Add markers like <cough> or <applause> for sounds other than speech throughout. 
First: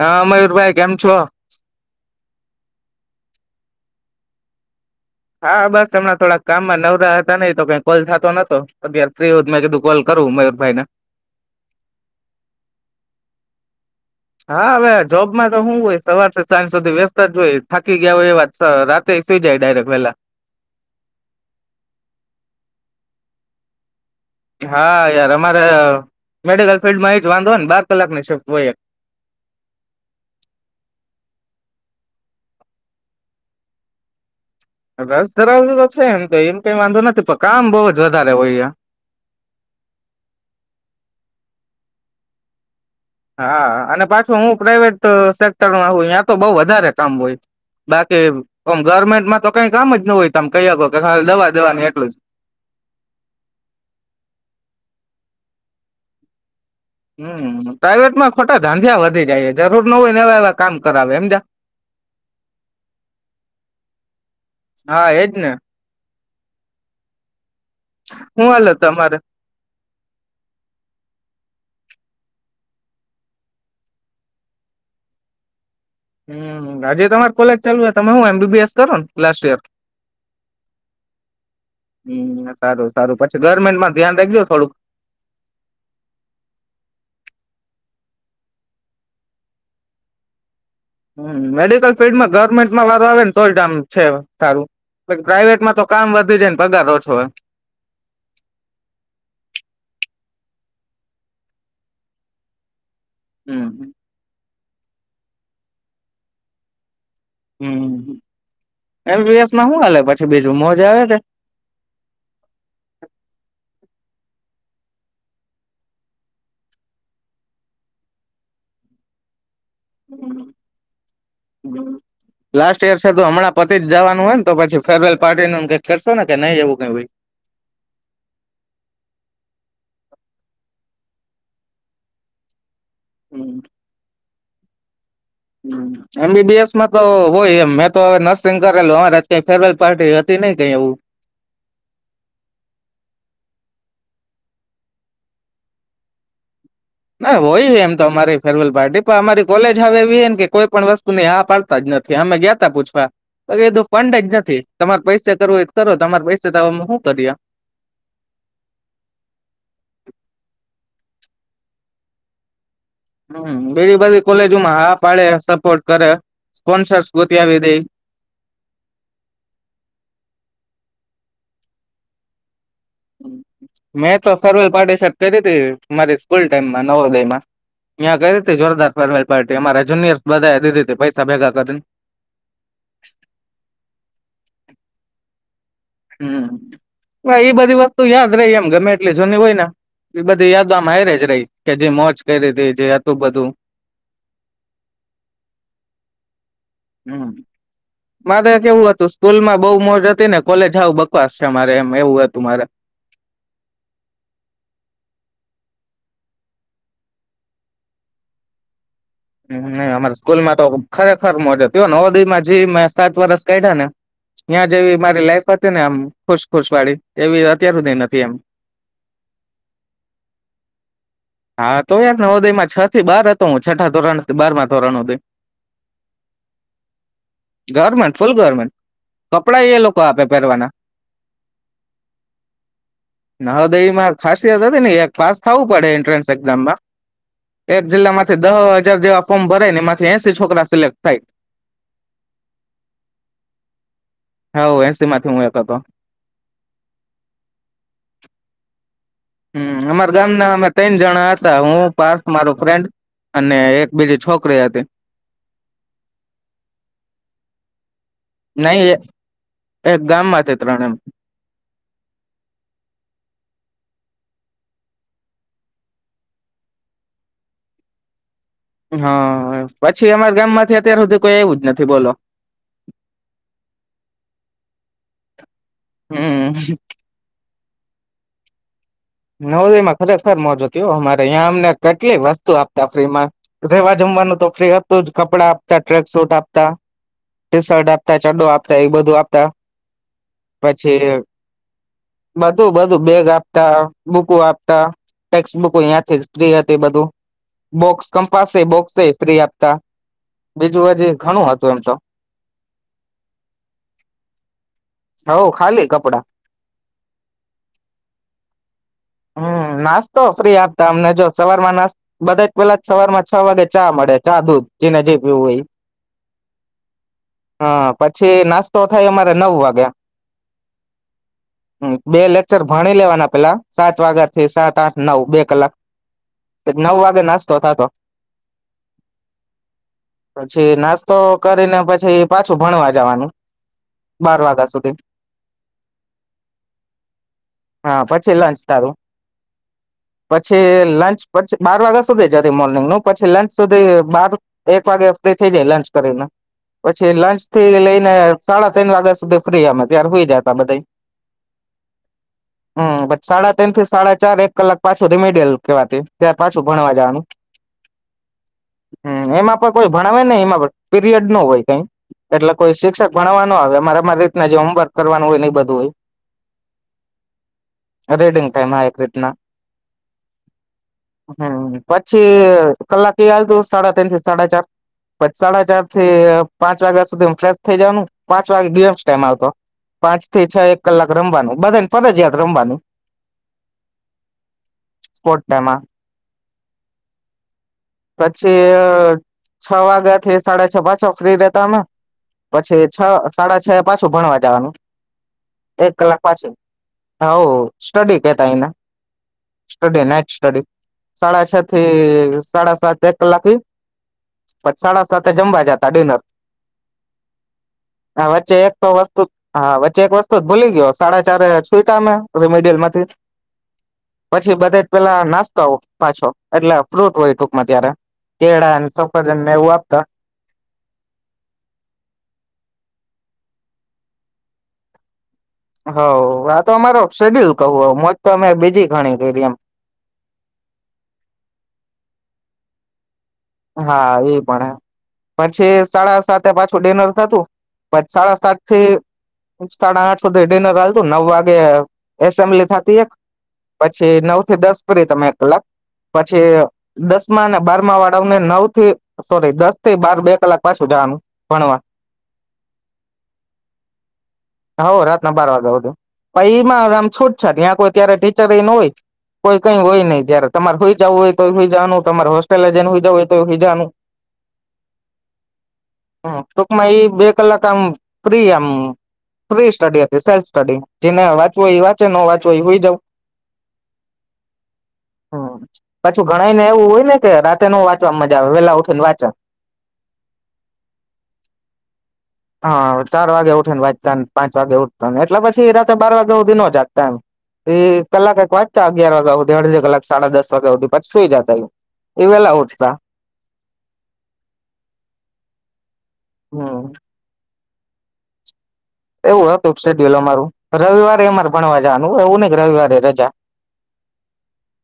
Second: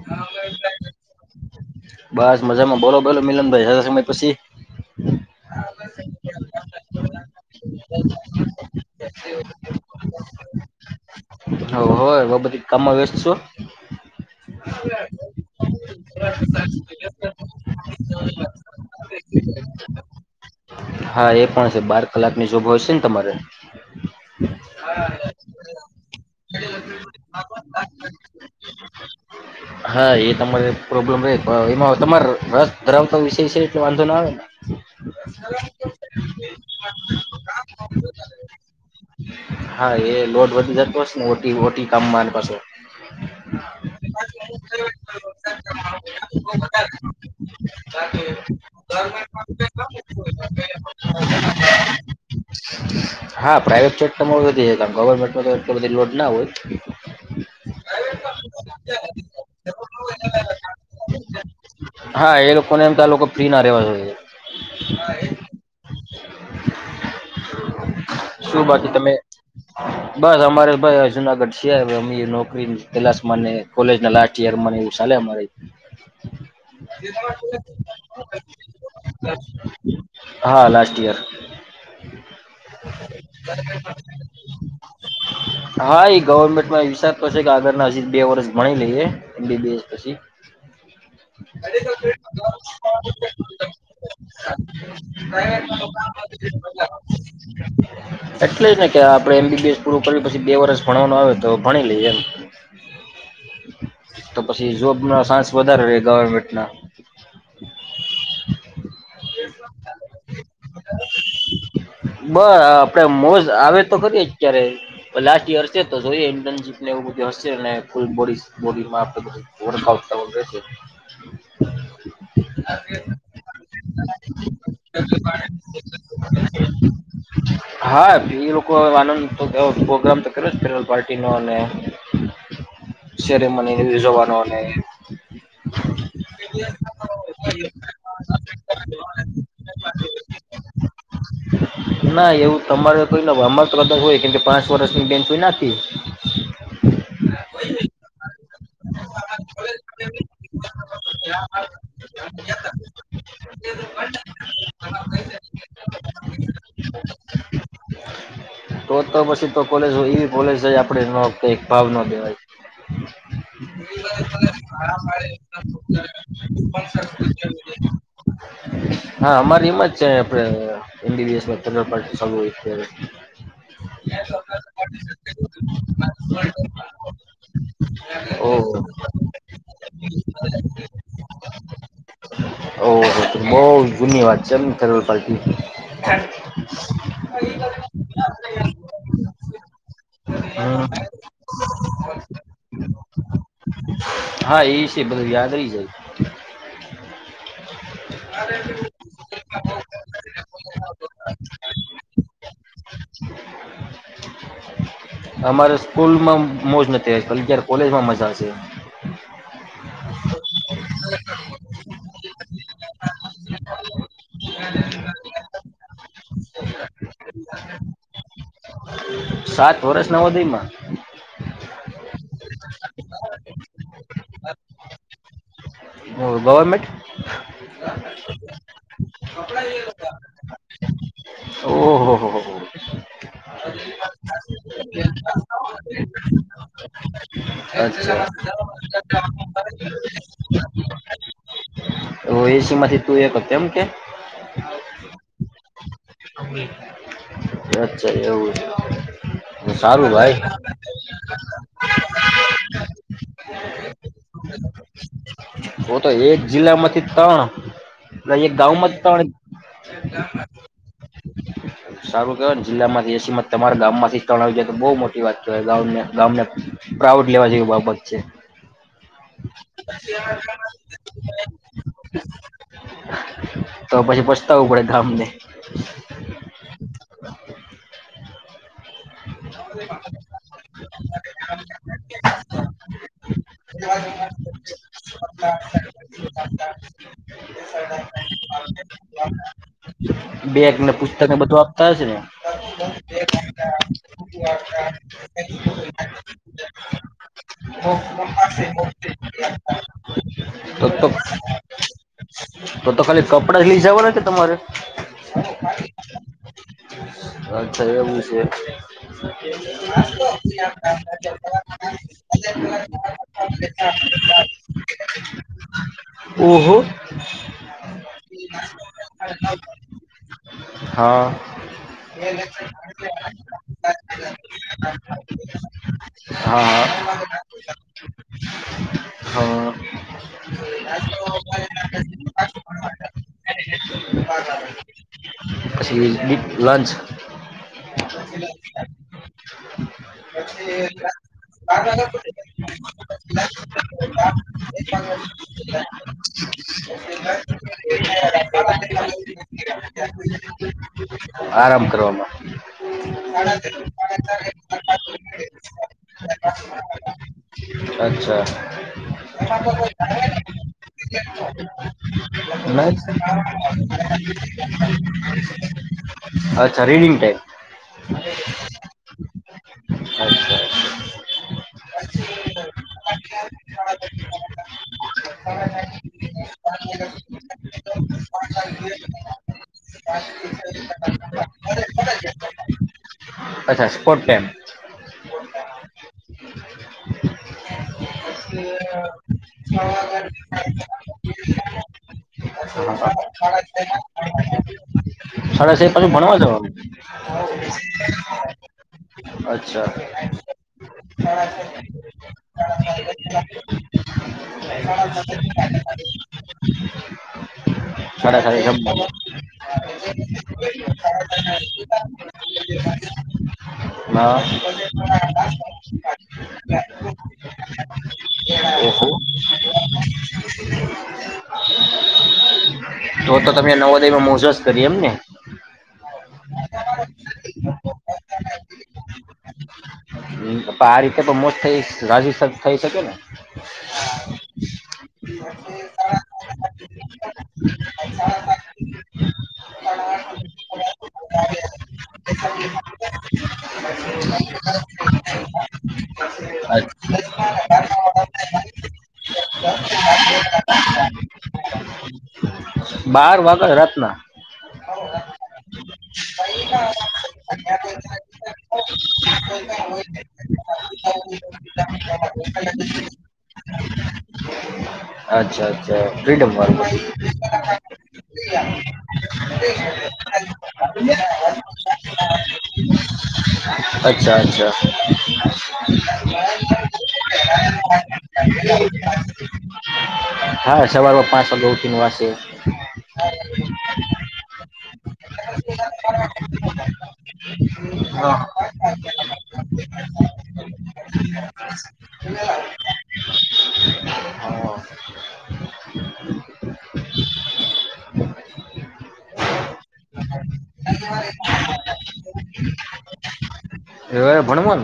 હા મયુરભાઈ કેમ છો બસ. મજામાં. બોલો બોલો? મિલન ભઈ હરા સમય પછી હા, બસ હમણાં થોડાક કામમાં નવરા હતા નઈ તો કઈ કોલ થાતો નતો. અત્યાર ફ્રી હોત મેં કીધું કોલ રુ મયુરભાઈ ન. હવ હોય વ બધી કામમાં વ્યસ છો. હા, હવે જોબમાં તો હુ હોય સવાર સે સાંજ સુધી વેસતા જ હોય. થાકી ગયા હોય એ વાત સ રાતે સુઈ જાય ડાયરેક વેલા. હા, એ પણ છે. બાર કલાકની જોબ હોય છે ને તમારે? હા, યાર અમારે મેડિકલ ફિલ્ડમાં એ જ વાંધો ન બાર કલાકની શિફ્ટ હોય એક. હા, એ તમારે પ્રોબ્લેમ રે પણ ઈમા તમાર રસ ધરાવતો વિષય શે એટલે વાંધો ના આવેન. રસ ધરાવતું તો છે ન તો એમ કઈ વાંધો નથી પણ કામ બઉ જ વધારે હોય અહીયા. હા, એ લોડ વધી જાતો હશે ન. ઓટી-ઓટી કામમા ન પાસો. હા, અને પાશું હું પ્રાાઈવેટ સેક્ટરમાં હોય ન્યાં તો બઉ વધારે કામ હોય. બાકી ઓમ ગવર્મેન્ટમાં તો કઈ કામ જ ન હોય તમ કઈ હકો કે હાલ દવા દવાન એટલું જ. હા, પ્રાઈવેટ સેક્ટરમાં વધી જાય કામ. <unintelligible> બધે લોડ ના હોય. હમ, પ્રાાઈવેટમાં ખોટા ધાંધિયા વધી જાય હે. જરૂર ન હોય ને એવા એવા કામ કરાવે હમજ્યા. <inaudible> હા, એ લોકોને એમ કે આ લોકો ફ્રી ના રેવા જોઈએ. હા એજ ને હું શું હાલે બાકી તમે તમારે? બસ અમારે ભઈ આ જુનાગઢ છીએ. હવે અમીએ નોકરી, કલાશમાંને કોલેજના લાસ્ટ યરમાંને એવું ચાલે અમારેય. હમ, આજે તમાર કોલેજ ચાલુ હે? તમે હું એમબીબીએસ કરો ન લાસ્ટ યર? હા લાસ્ટ યર હમ, સારું સારું પછી ગવર્મેન્ટમાં ધ્યાન રાખજો થોડુંક. હા, એ ગવર્મેન્ટમાં વિસાર તો શે કે આગળના હજી બે વર્ષ ભણી લઈએ. એમબીબીએસ પછી. હમ, મેડિકલ ફિલ્ડમાં ગવર્મેન્ટમાં વારો આવે ન તો જ આમ છે સારું. પ્રાાઈવેટમાં તો કામ વધી જાય ન પગાર ઓછો હોય. એટલે જ ને કે આપડે એમબીબીએસ પૂરું કરી પછી બે વર્ષ ભણવાનું આવે તો ભણી લઈએ એમ. હમ. પસી જોબ ના સાન્સ વધારે રે ગવર્મેન્ટના. હમ. એમબીએસમાં હુ હાલે પછી બીજું મોજ આવે કે. પ આપડે મોઝ આવે અત્યારે લાસ્ટ ઈયર શે તો જોઈએ ઈન્ટનશીપ ને એવુ બધુ હશે. ને ફૂલ બોડી બોડીમાં વર્કઆઉટ કરવાનું રેશે. લાસ્ટ યર છે તો હમણાં પતિ જ જવાનું હોય ને તો પછી ફેરવેલ પાર્ટી નું કઈક કરશો ને કે નહીં એવું કઈ હોય <unintelligible> હા, ઈ લોકો હવે વાનંદ તો બઉ પ્રોગ્રામ તો કર્યો જ કર્યો પાર્ટીનો અને શ્યારે મને વયુ ઝવાનો અને હમ, એમબીબીએસમાં તો હોય એમ. મે તો હવે નર્સિંગ કરેલું. અમાર આજ કાઈ ફેરવેલ પાર્ટી હતી કે ન કઈ એવું. ના એવું તમારે કઈ ન હોય. અમાર તો કદાચ હોય કેમ કે પાંચ વર્ષની બેનચ કોઈ નાખી. ના હોય, એમ તો અમારેય ફેરવેલ પાર્ટી પર અમારી કોલેજ હવે એવી હેન કે કોઈ પણ વસ્તુની હા પાડતા જ નથી. અમે ગ્યાતા પૂછવા બાકી એ તો ફંડ જ નથી. તમાર પૈસે કરવું હોય ત કરો. તમારે પૈસે તો હુ કરીયે. તો તો પસી તો કોલેજ હોય. ઈવી કોલેજય આપડે ન કઈક ભાવ ન દેવાય. <inaudible> હમ બીજી બધી કોલેજોમાં હા પાડે સપોર્ટ કરે સ્પોન્સર્સ ગોતાવી દે હા અમારી એમાં જ છે, <unintelligible> મેં તો ફેરવેલ પાર્ટી શટ કરી હતી મારી સ્કૂલ ટાઈમમાં નવોદયમાં ત્યાં કરી તી ઓહો જોરદાર ફેરવેલ પાર્ટી અમારે જુનિયર્સ બધા દીધી પૈસા ભેગા કરીને ઓહ બોવ ધુન્યવાદ છે, એમ <inaudible> હમ એ બધી વસ્તુ યાદ રહી એમ ગમે એટલી જૂની હોય ને એ બધી યાદ આમ હાયરે જ રહી કે જે મોજ કરી રી હતી જે હતું બધું હા એ વિશે બધું યાદ રહી જાય હમ. મારે કેવું હતું સ્કૂલમાં બોવ મોજ હતી ને કોલેજ હાવ બકવાસ છે, મારે એમ એવું હતું મારે <inaudible> અમારે સ્કૂલમાં મોજ નથી જ્યારે કોલેજમાં મજાશે અમારા સ્કૂલમાં તો ખરેખર મોજ હતી હો નવોદયમા જ મેં સાત વરસ કાઢ્યા ને ત્યાં જેવી મારી લાઈફ હતી ને આમ ખુશખુશ વાળી એવી અત્યારે સુધ સાત વર્ષ નવોદયમાં હા તો યાર નવોદયમાં છ થી બાર હતો હું છઠા બારમાં ધોરણ હુથી ગવર્મેન્ટ ગર્મેન્ટ ફૂલ ગર્મેન્ટ કપડા એ લોકો આપે પેરવાના ઓહ. નહદયમાં ખાસિયત હતી ને એ ક્લાસ થવું પડે એન્ટ્રન્સ એક્ઝામમાં એક અચ્છા જિલ્લામાંથી દહ હજાર જેવા ફોર્મ ભરાય ને એમાંથી એસી છોકરા સિલેક્ટ થાય તો એસીમાંથી તું એક એમ કે હા એસી માંથી હું એક હતો અચ્છા એવું છે. હ સારું અમારા ભાઈ ગામના અમે ત્રણ જણા હતા હું પાર્થ મારો ફ્રેન્ડ અને એક બીજી છોકરી હતી. ઓ તો એક જિલ્લામાંથી તણ અહીંયા ગાવમા નહી જ તણ એક ગામમાંથી ત્રણ એમ હારુ કેવાયને જીલ્લામાંથી એસીમાંથી તમારા ગામમાંથી ત્રણ આવી જાય તો બોવ મોટી વાત કેવાય ગામ પ્રા વુડ લેવા જેવી બાબત છે. હા પછી અમારા ગામમાંથી અત્યાર સુધી કોઈ આયવુજ નથી બોલો તો પછી પસ્તાવવું પડે ગામને હમ. <inaudible> નવદોયમાં ખરેખર મોજ હતી હ અમારે અંયા અમને કેટલીક વસ્તુ આપતા ફ્રીમાં રેવા જમ માનુ તો ફ્રી હતુ જ કપડા આપતા ટ્રેક સૂટ આપતા ટી શર્ટ આપતા ચડડો આપતા એ બધું આપતા બેકને પછી પુસ્તક ને બધું આપતા હશે ને બુકો આપતા ટેક્સ્ટ બુકો અત્યાંથી જ ફ્રી હતી બધું બોક્સ કંપાસે બોક્સે ફ્રી આપતા તો બીજું તો હજી ઘણું હતું એમ તો તો તો ખાલી કપડા જ લઈ જવાના કે તમારે હ ખાલી કપડા અચ્છા એવું છે. હમ નાસ્તો ફ્રી આપતા અમને જો સવારમાં ના બધા પેલા સવાર માં છ વાગે ચા મળે ચા દૂધ જેને જે પીવું હોય એ ઓહો હા પછી નાસ્તો થાય અમારે નવ વાગ્યા હા. બે લેક્ચર ભણી લેવાના પેલા સાત વાગ્યાથી સાત આઠ નવ બે કલાક ઠેટ હા નવ વાગે હા નાસ્તો થાતો હા પછી નાસ્તો કરીને પછી પાછું ભણવા જાવાનું. પછી બી લંચ તારો પછી લંચ પછ બાર વાગ્યા સુધી જ હતી મોર્નિંગ નું, પછી લંચ સુધી બાર એક વાગે થઈ જાય લંચ કરીને, પછી લંચ થી લઈને સાડા તણ વાગ્યા સુધી ફ્રી અમે ત્યારે હુઈ જાતા બધાય. આરામ કરવામાં તય્ન થી સાડા ચાર એક કલાક પાછું રીમીડિયલ કહેવાતી ત્યાર પાછું ભણવા જાવાનું. અચ્છા. કોઈ ભણાવે નહી એમાં પણ પીરિયડ નો હોય કઈ એટલે કોઈ શિક્ષક ભણાવવા ન આવે અમારે અમારી રીતના જે હોમવર્ક કરવાનું હોય ને એ બધું <inaudible> અચ્છા રીડિંગ ટાઈમ. તેમાં એક રીતના અચ્છા હમ્મ. પછી કલાકે એ હાલતું સાડા તન થી સાડા ચાર પછ સાડા ચાર થી અહ પાંચ વાગ્યા સુધીન ફેશ થઇ જવાનું, પાંચ વાગે ગેમ્સ ટાઈમ હાલતો. પાંચ થી છ એક કલાક રમવાનું, બધાને ફરિજયાત રમવાનું. અચ્છા સ્પોર્ટ ટાઈમ સ્પોર્ટ ટાઈમમાં પછી અહ છ વાગા થી સાડા છ પાછો ફ્રી રહેતા અમે પછી છ સાડા છ એ પાછું ભણવા જાવાનું. સાડા છ એક પાછું કલાક ભણવા પાછી જવાનું હોવ સ્ટડી કેતા એને અચ્છા સ્ટડી નાઈટ સ્ટડી, સાડા છ થી સાડા સાત એક કલાક ઈ, પછ સાડા સાતે જમવા જાતા ડિનર. હા સાડા વચ્ચે સાતે એક તો જમવાનું વસ્તુ હા વચ્ચે એક વસ્તુ જ ભૂલી ગયો સાડા ચારએ છૂયટા અમે બધું <unintelligible> માંથી પછી હા બધા જ પેલા નાસ્તા પાછો એટલે ફ્રૂટ હોય તો માં ત્યારે, કેળાન ઓહો સફરજનને એવું આપતા તો-તો તમે નવોદયમાં મોજ જ કરી એમને. હોવ, આ તો અમારો શેડ્યુલ કવ હું, મોજ તો અમે બીજી ઘણી કયરી એમ. હમ્મ. પણ આ રીતે પણ મોજ થઈ હશે કા થઈ શકે ને? હા એ પણ. પછી સાડા સાતે પાછું ડિનર થતું, પછ સાડા સાત થી સાડા આઠ હુધી ડિનર હાલતું, નવ વાગે એસેમ્બલી થાતી એક પછી નવ થી દસ કરી તમે એક કલાક, પછી અચ્છા, દસમા અને બારમા વા ળાવને નવ થી સોરી દસ થી બાર બે કલાક પાછું જાવાનું ભણવા. બાર વાગે રાતના? હોવ રાતના બાર વાગા હુધી. પહી એમાં તમ છૂટછાટ, યા ત્યાંરે કોઈ ત્યારે ટીચરે ન હોય કોઈ કઈ હોય નહી ત્યારે તમારે હુઈ જાઉં હોય તોઈ હુઈ જાવાનું તમારે હોસ્ટેલે જઈન હુઈ હોય તોય હુઈ જાવાનું. અચ્છા અચ્છા હા ફ્રીડમ ટૂકમાં વાળું ઈ બે કલાક આમ ફ્રી આમ ફ્રી સ્ટડી હતી, સેલ્ફ સ્ટડી. જેને વાંચવું હોય ઈ વાંચે, ન વાંચવું હોય ઈ હુઈ જાવ. અચ્છા અચ્છા હમ્મ, પાછું ઘણાય ને એવું હોય ને કે રાત તે નો વાંચવામાં મજા આવે વેલા ઉઠી ને વાંચે. હા સવારમાં પાંચ વાગે ઉઠીને વાંચે હા ચાર વાગે ઉઠીને વાંચતાન પાંચ વાગે ઉઠતા, એટલે પછી રાતે બાર વાગે હુધીન નો જાગતા એમ, ઈ કલાક હા એક વાચતા અગિયાર વાગા હુધી, અડધી કલાક સાડા દસ વાગા હુધી પછી સુઈ જાતા ઈ. એ વહેલા ઉઠતા. હા. <inaudible> એવું હતુંક શેડ્યુલ અમારું. રવિવારે અમારે ભણવા જવાનું એવું નહી કે રવિવારે રજા. એવે ભણમન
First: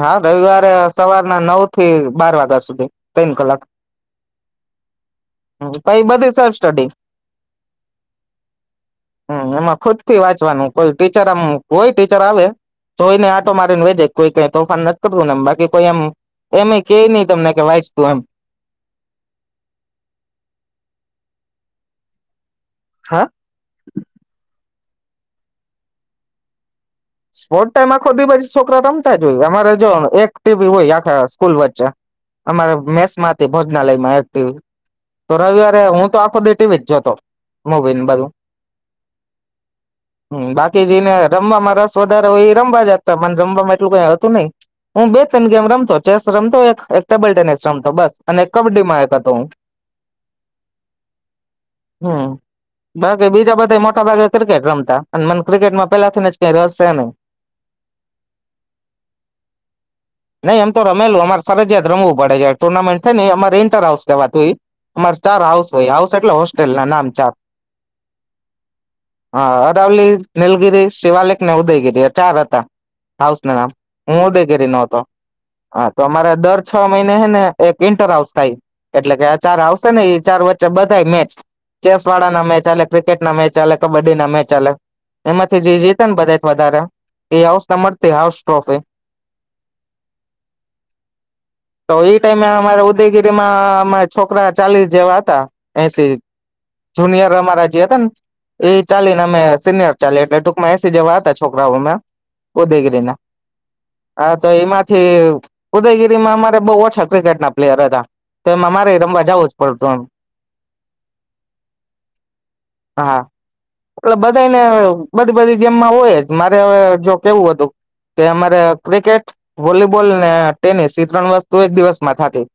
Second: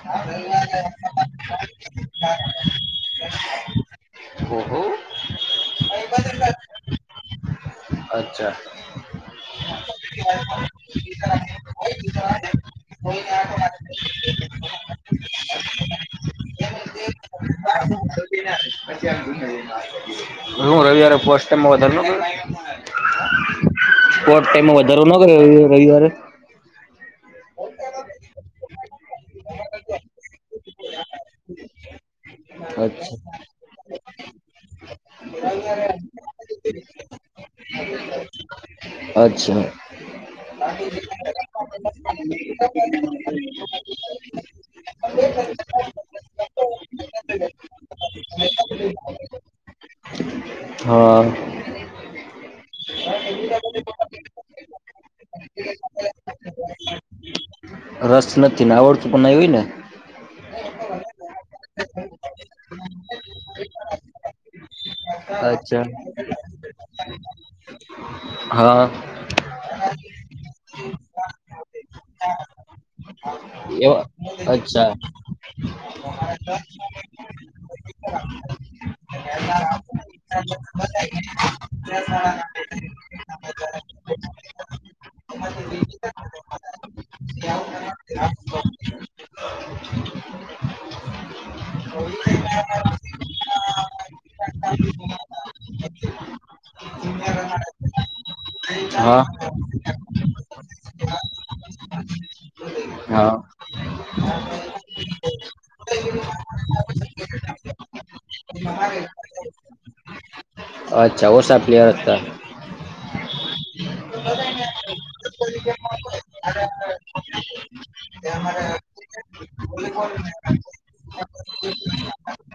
હા રવિવારે સવારના નવ થી બાર વાગ્યા સુધી તન કલાક ઓહો પઈ બધી સેલ્ફ સ્ટટી અચ્છા હમ એમાં ખુદ થી વાંચવાનું કોઈ ટીચર આમ કોઈ ટીચર આવે તોઈ ને આટો મારી ને વેજે કોઈ કઈ તોફાન નથી કરતું નેમ બાકી કોઈ એમ એમે કે નહી તમને કે હું વાંચતું એમ રવિવારે ફર્સ્ટ ફર્સ્ટ હા ટાઈમે <unintelligible> રવિવારે સ્પોર્ટ ટાઈમ આખો દી પછી છોકરા રમતા જ હોય અમારે જો એક ટીબી હોય આખા સ્કૂલ વચ્ચે અમારા અચ્છા મેસમાંથી ભોજનાલયમાં એક્ટિવ તો રવિવારે હું તો આખો ડી ટીવી જ જતો મોબાઈ બાજુ અચ્છા બાકી જઈને રમવામાં રશ વધારે હો એ રમવા જતા મને રમવામાં એટલું કઈ હતું નહી હું બે ત્રણ ગેમ રમતો ચેસ રમતો એક એક ટેબલ ટેનિસ રમતો બસ અને એક કબડ્ડીમાં એક હતો હું <inaudible> હા હમ બાકી બીજા બધા મોટા ભાગે ક્રિકેટ રમતા મને ક્રિકેટમાં પેલાથીને જ ક રસ છે નહી રસ નથી ને આવડતું પણ નઈ હોય ને નહી એમ તો રમેલો અમારે ફરજિયાત રમવું પડે છે ટુર્નામેન્ટ થઈ ને અમારે ઈન્ટર હાઉસ કેવાતું ઈ અમારે ચાર હાઉસ અચ્છા હોય હાઉસ એટલે હોસ્ટેલ ના નામ ચાર હા હા અરાવલી નિલગિરી શિવાલેખ ને ઉદયગીરી ચાર હતા હાઉસ ન નામ હું એવા ઉદયગીરી ન અચ્છા હતો હા તો અમારે દર છ મહિને હે ને એક ઇન્ટર હાઉસ થાય એટલે કે આ ચાર હાઉસે શે ને ઈ ચાર વચ્ચે બધાાય મેચ ચેસ વાળા ના મેચ હાલે ક્રિકેટ ના મેચ હાલે કબ્ડી ના મેચ હાલે એમાંથી જે જીત બધ વધારે એ હાઉસ ને મળતી હાઉસ ટોફ <inaudible> તો એઈ ટાઈમે અમારા ઉદયગીરીમાં અમા છોકરા ચાલીસ જેવા હતા એસી જુનિયર અમારા જે હતા ને એ ચાલી હા ને અમે સિનિયર ચાલી એટલે બેતું જવા હાતા છોકરાઓ ઉદયગીરી ના હા હા તો એમાંથી ઉદયગીરીમાં અમારે બોહ ઓછા ક્રિકેટના પ્લેયર હતા તો એમ અમારે રમવાજાવું જ પડતું એમ અચ્છા ઓછા પ્લેયર હતા હા એટલે બધાને બધી બધી ગેમમાં હોય જ મારે હવે જો કેવું હતું કે અમારે ક્રિકેટ વોલીબોલ ને ટેનિસ એ ત્રણ વસ્તુ એક દિવસમાં થતું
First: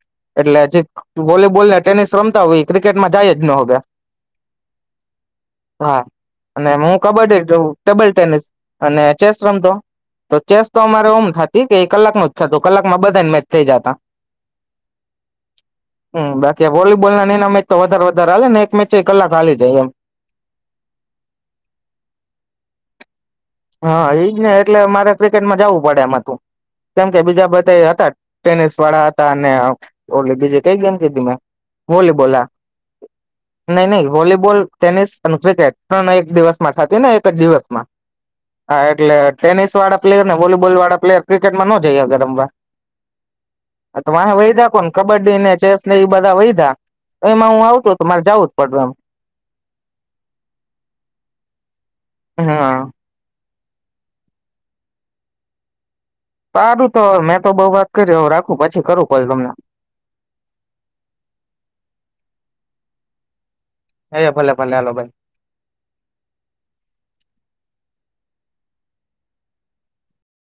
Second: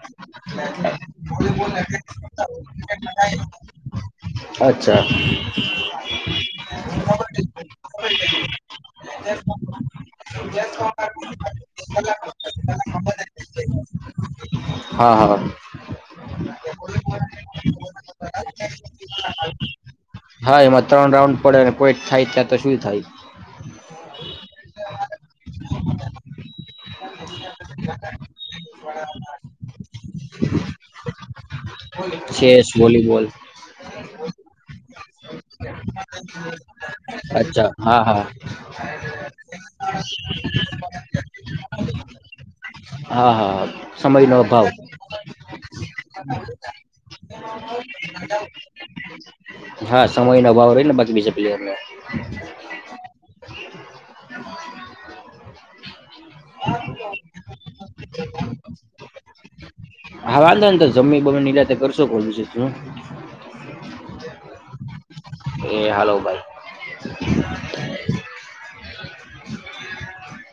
એટલે જે વોલીબોલ ને ટેનિસ રમતા હોય ક્રિકેટમાં જાય જ નો અચ્છા હા અને હું કબડ્ડી ટેબલ ટેનિસ અને ચેસ રમતો તો ચેસ તો અમારે ઓમ થતી કે કલાક ન જ થતું કલાકમાં બધા જ મેચ થઇ જતા હા હા હ બાકી વોલીબોલ ના એને મેચ તો વધારે વધારે હાલે ને એક મેચ કલાક હાલી જાય એમ હા એમાં ત્રણ રાઉન્ડ પડે કોઈ થાય ક્યાં તો શું થાય હા ઈજ ને એટલે મારે ક્રિકેટમાં જવું પડે એમાં તું કેમ કે બીજા બધા હતા ટેનિસ વાળા હતા અને ઓ બીજી કઈ ગેમ કીધી મેં ચેસ વો નહી નહી વોલીબોલ ટેનિસ અને ક્રિકેટ ત્રણ એક દિવસમાં થતી ને એક જ અચ્છા દિવસમાં હા હા હા એટલે ટેનિસ વાળા પ્લેયર ને વોલીબોલ વાળા પ્લેયર ક્રિકેટમાં નો જઈ શકે હા હા રમવા તમારે સમયનો અભાવ વહીધા કોણ કબડ્ડી ને ચેસ ને એ બધા વૈધા હા સમય ન અભાવ રહીને બાકી બીજા પ્લેયરને હા <inaudible> <inaudible> સારું તો મેં તો બઉ વાત કરી રાખું પછી કરું કોલ તમને હા વાંધો ને તો જમી બમી ને નિરાંતે કરશો કોલ બીજું શું હ ભલે ભલે હાલો ભાઈ એ હાલો બાય <inaudible> <unintelligible>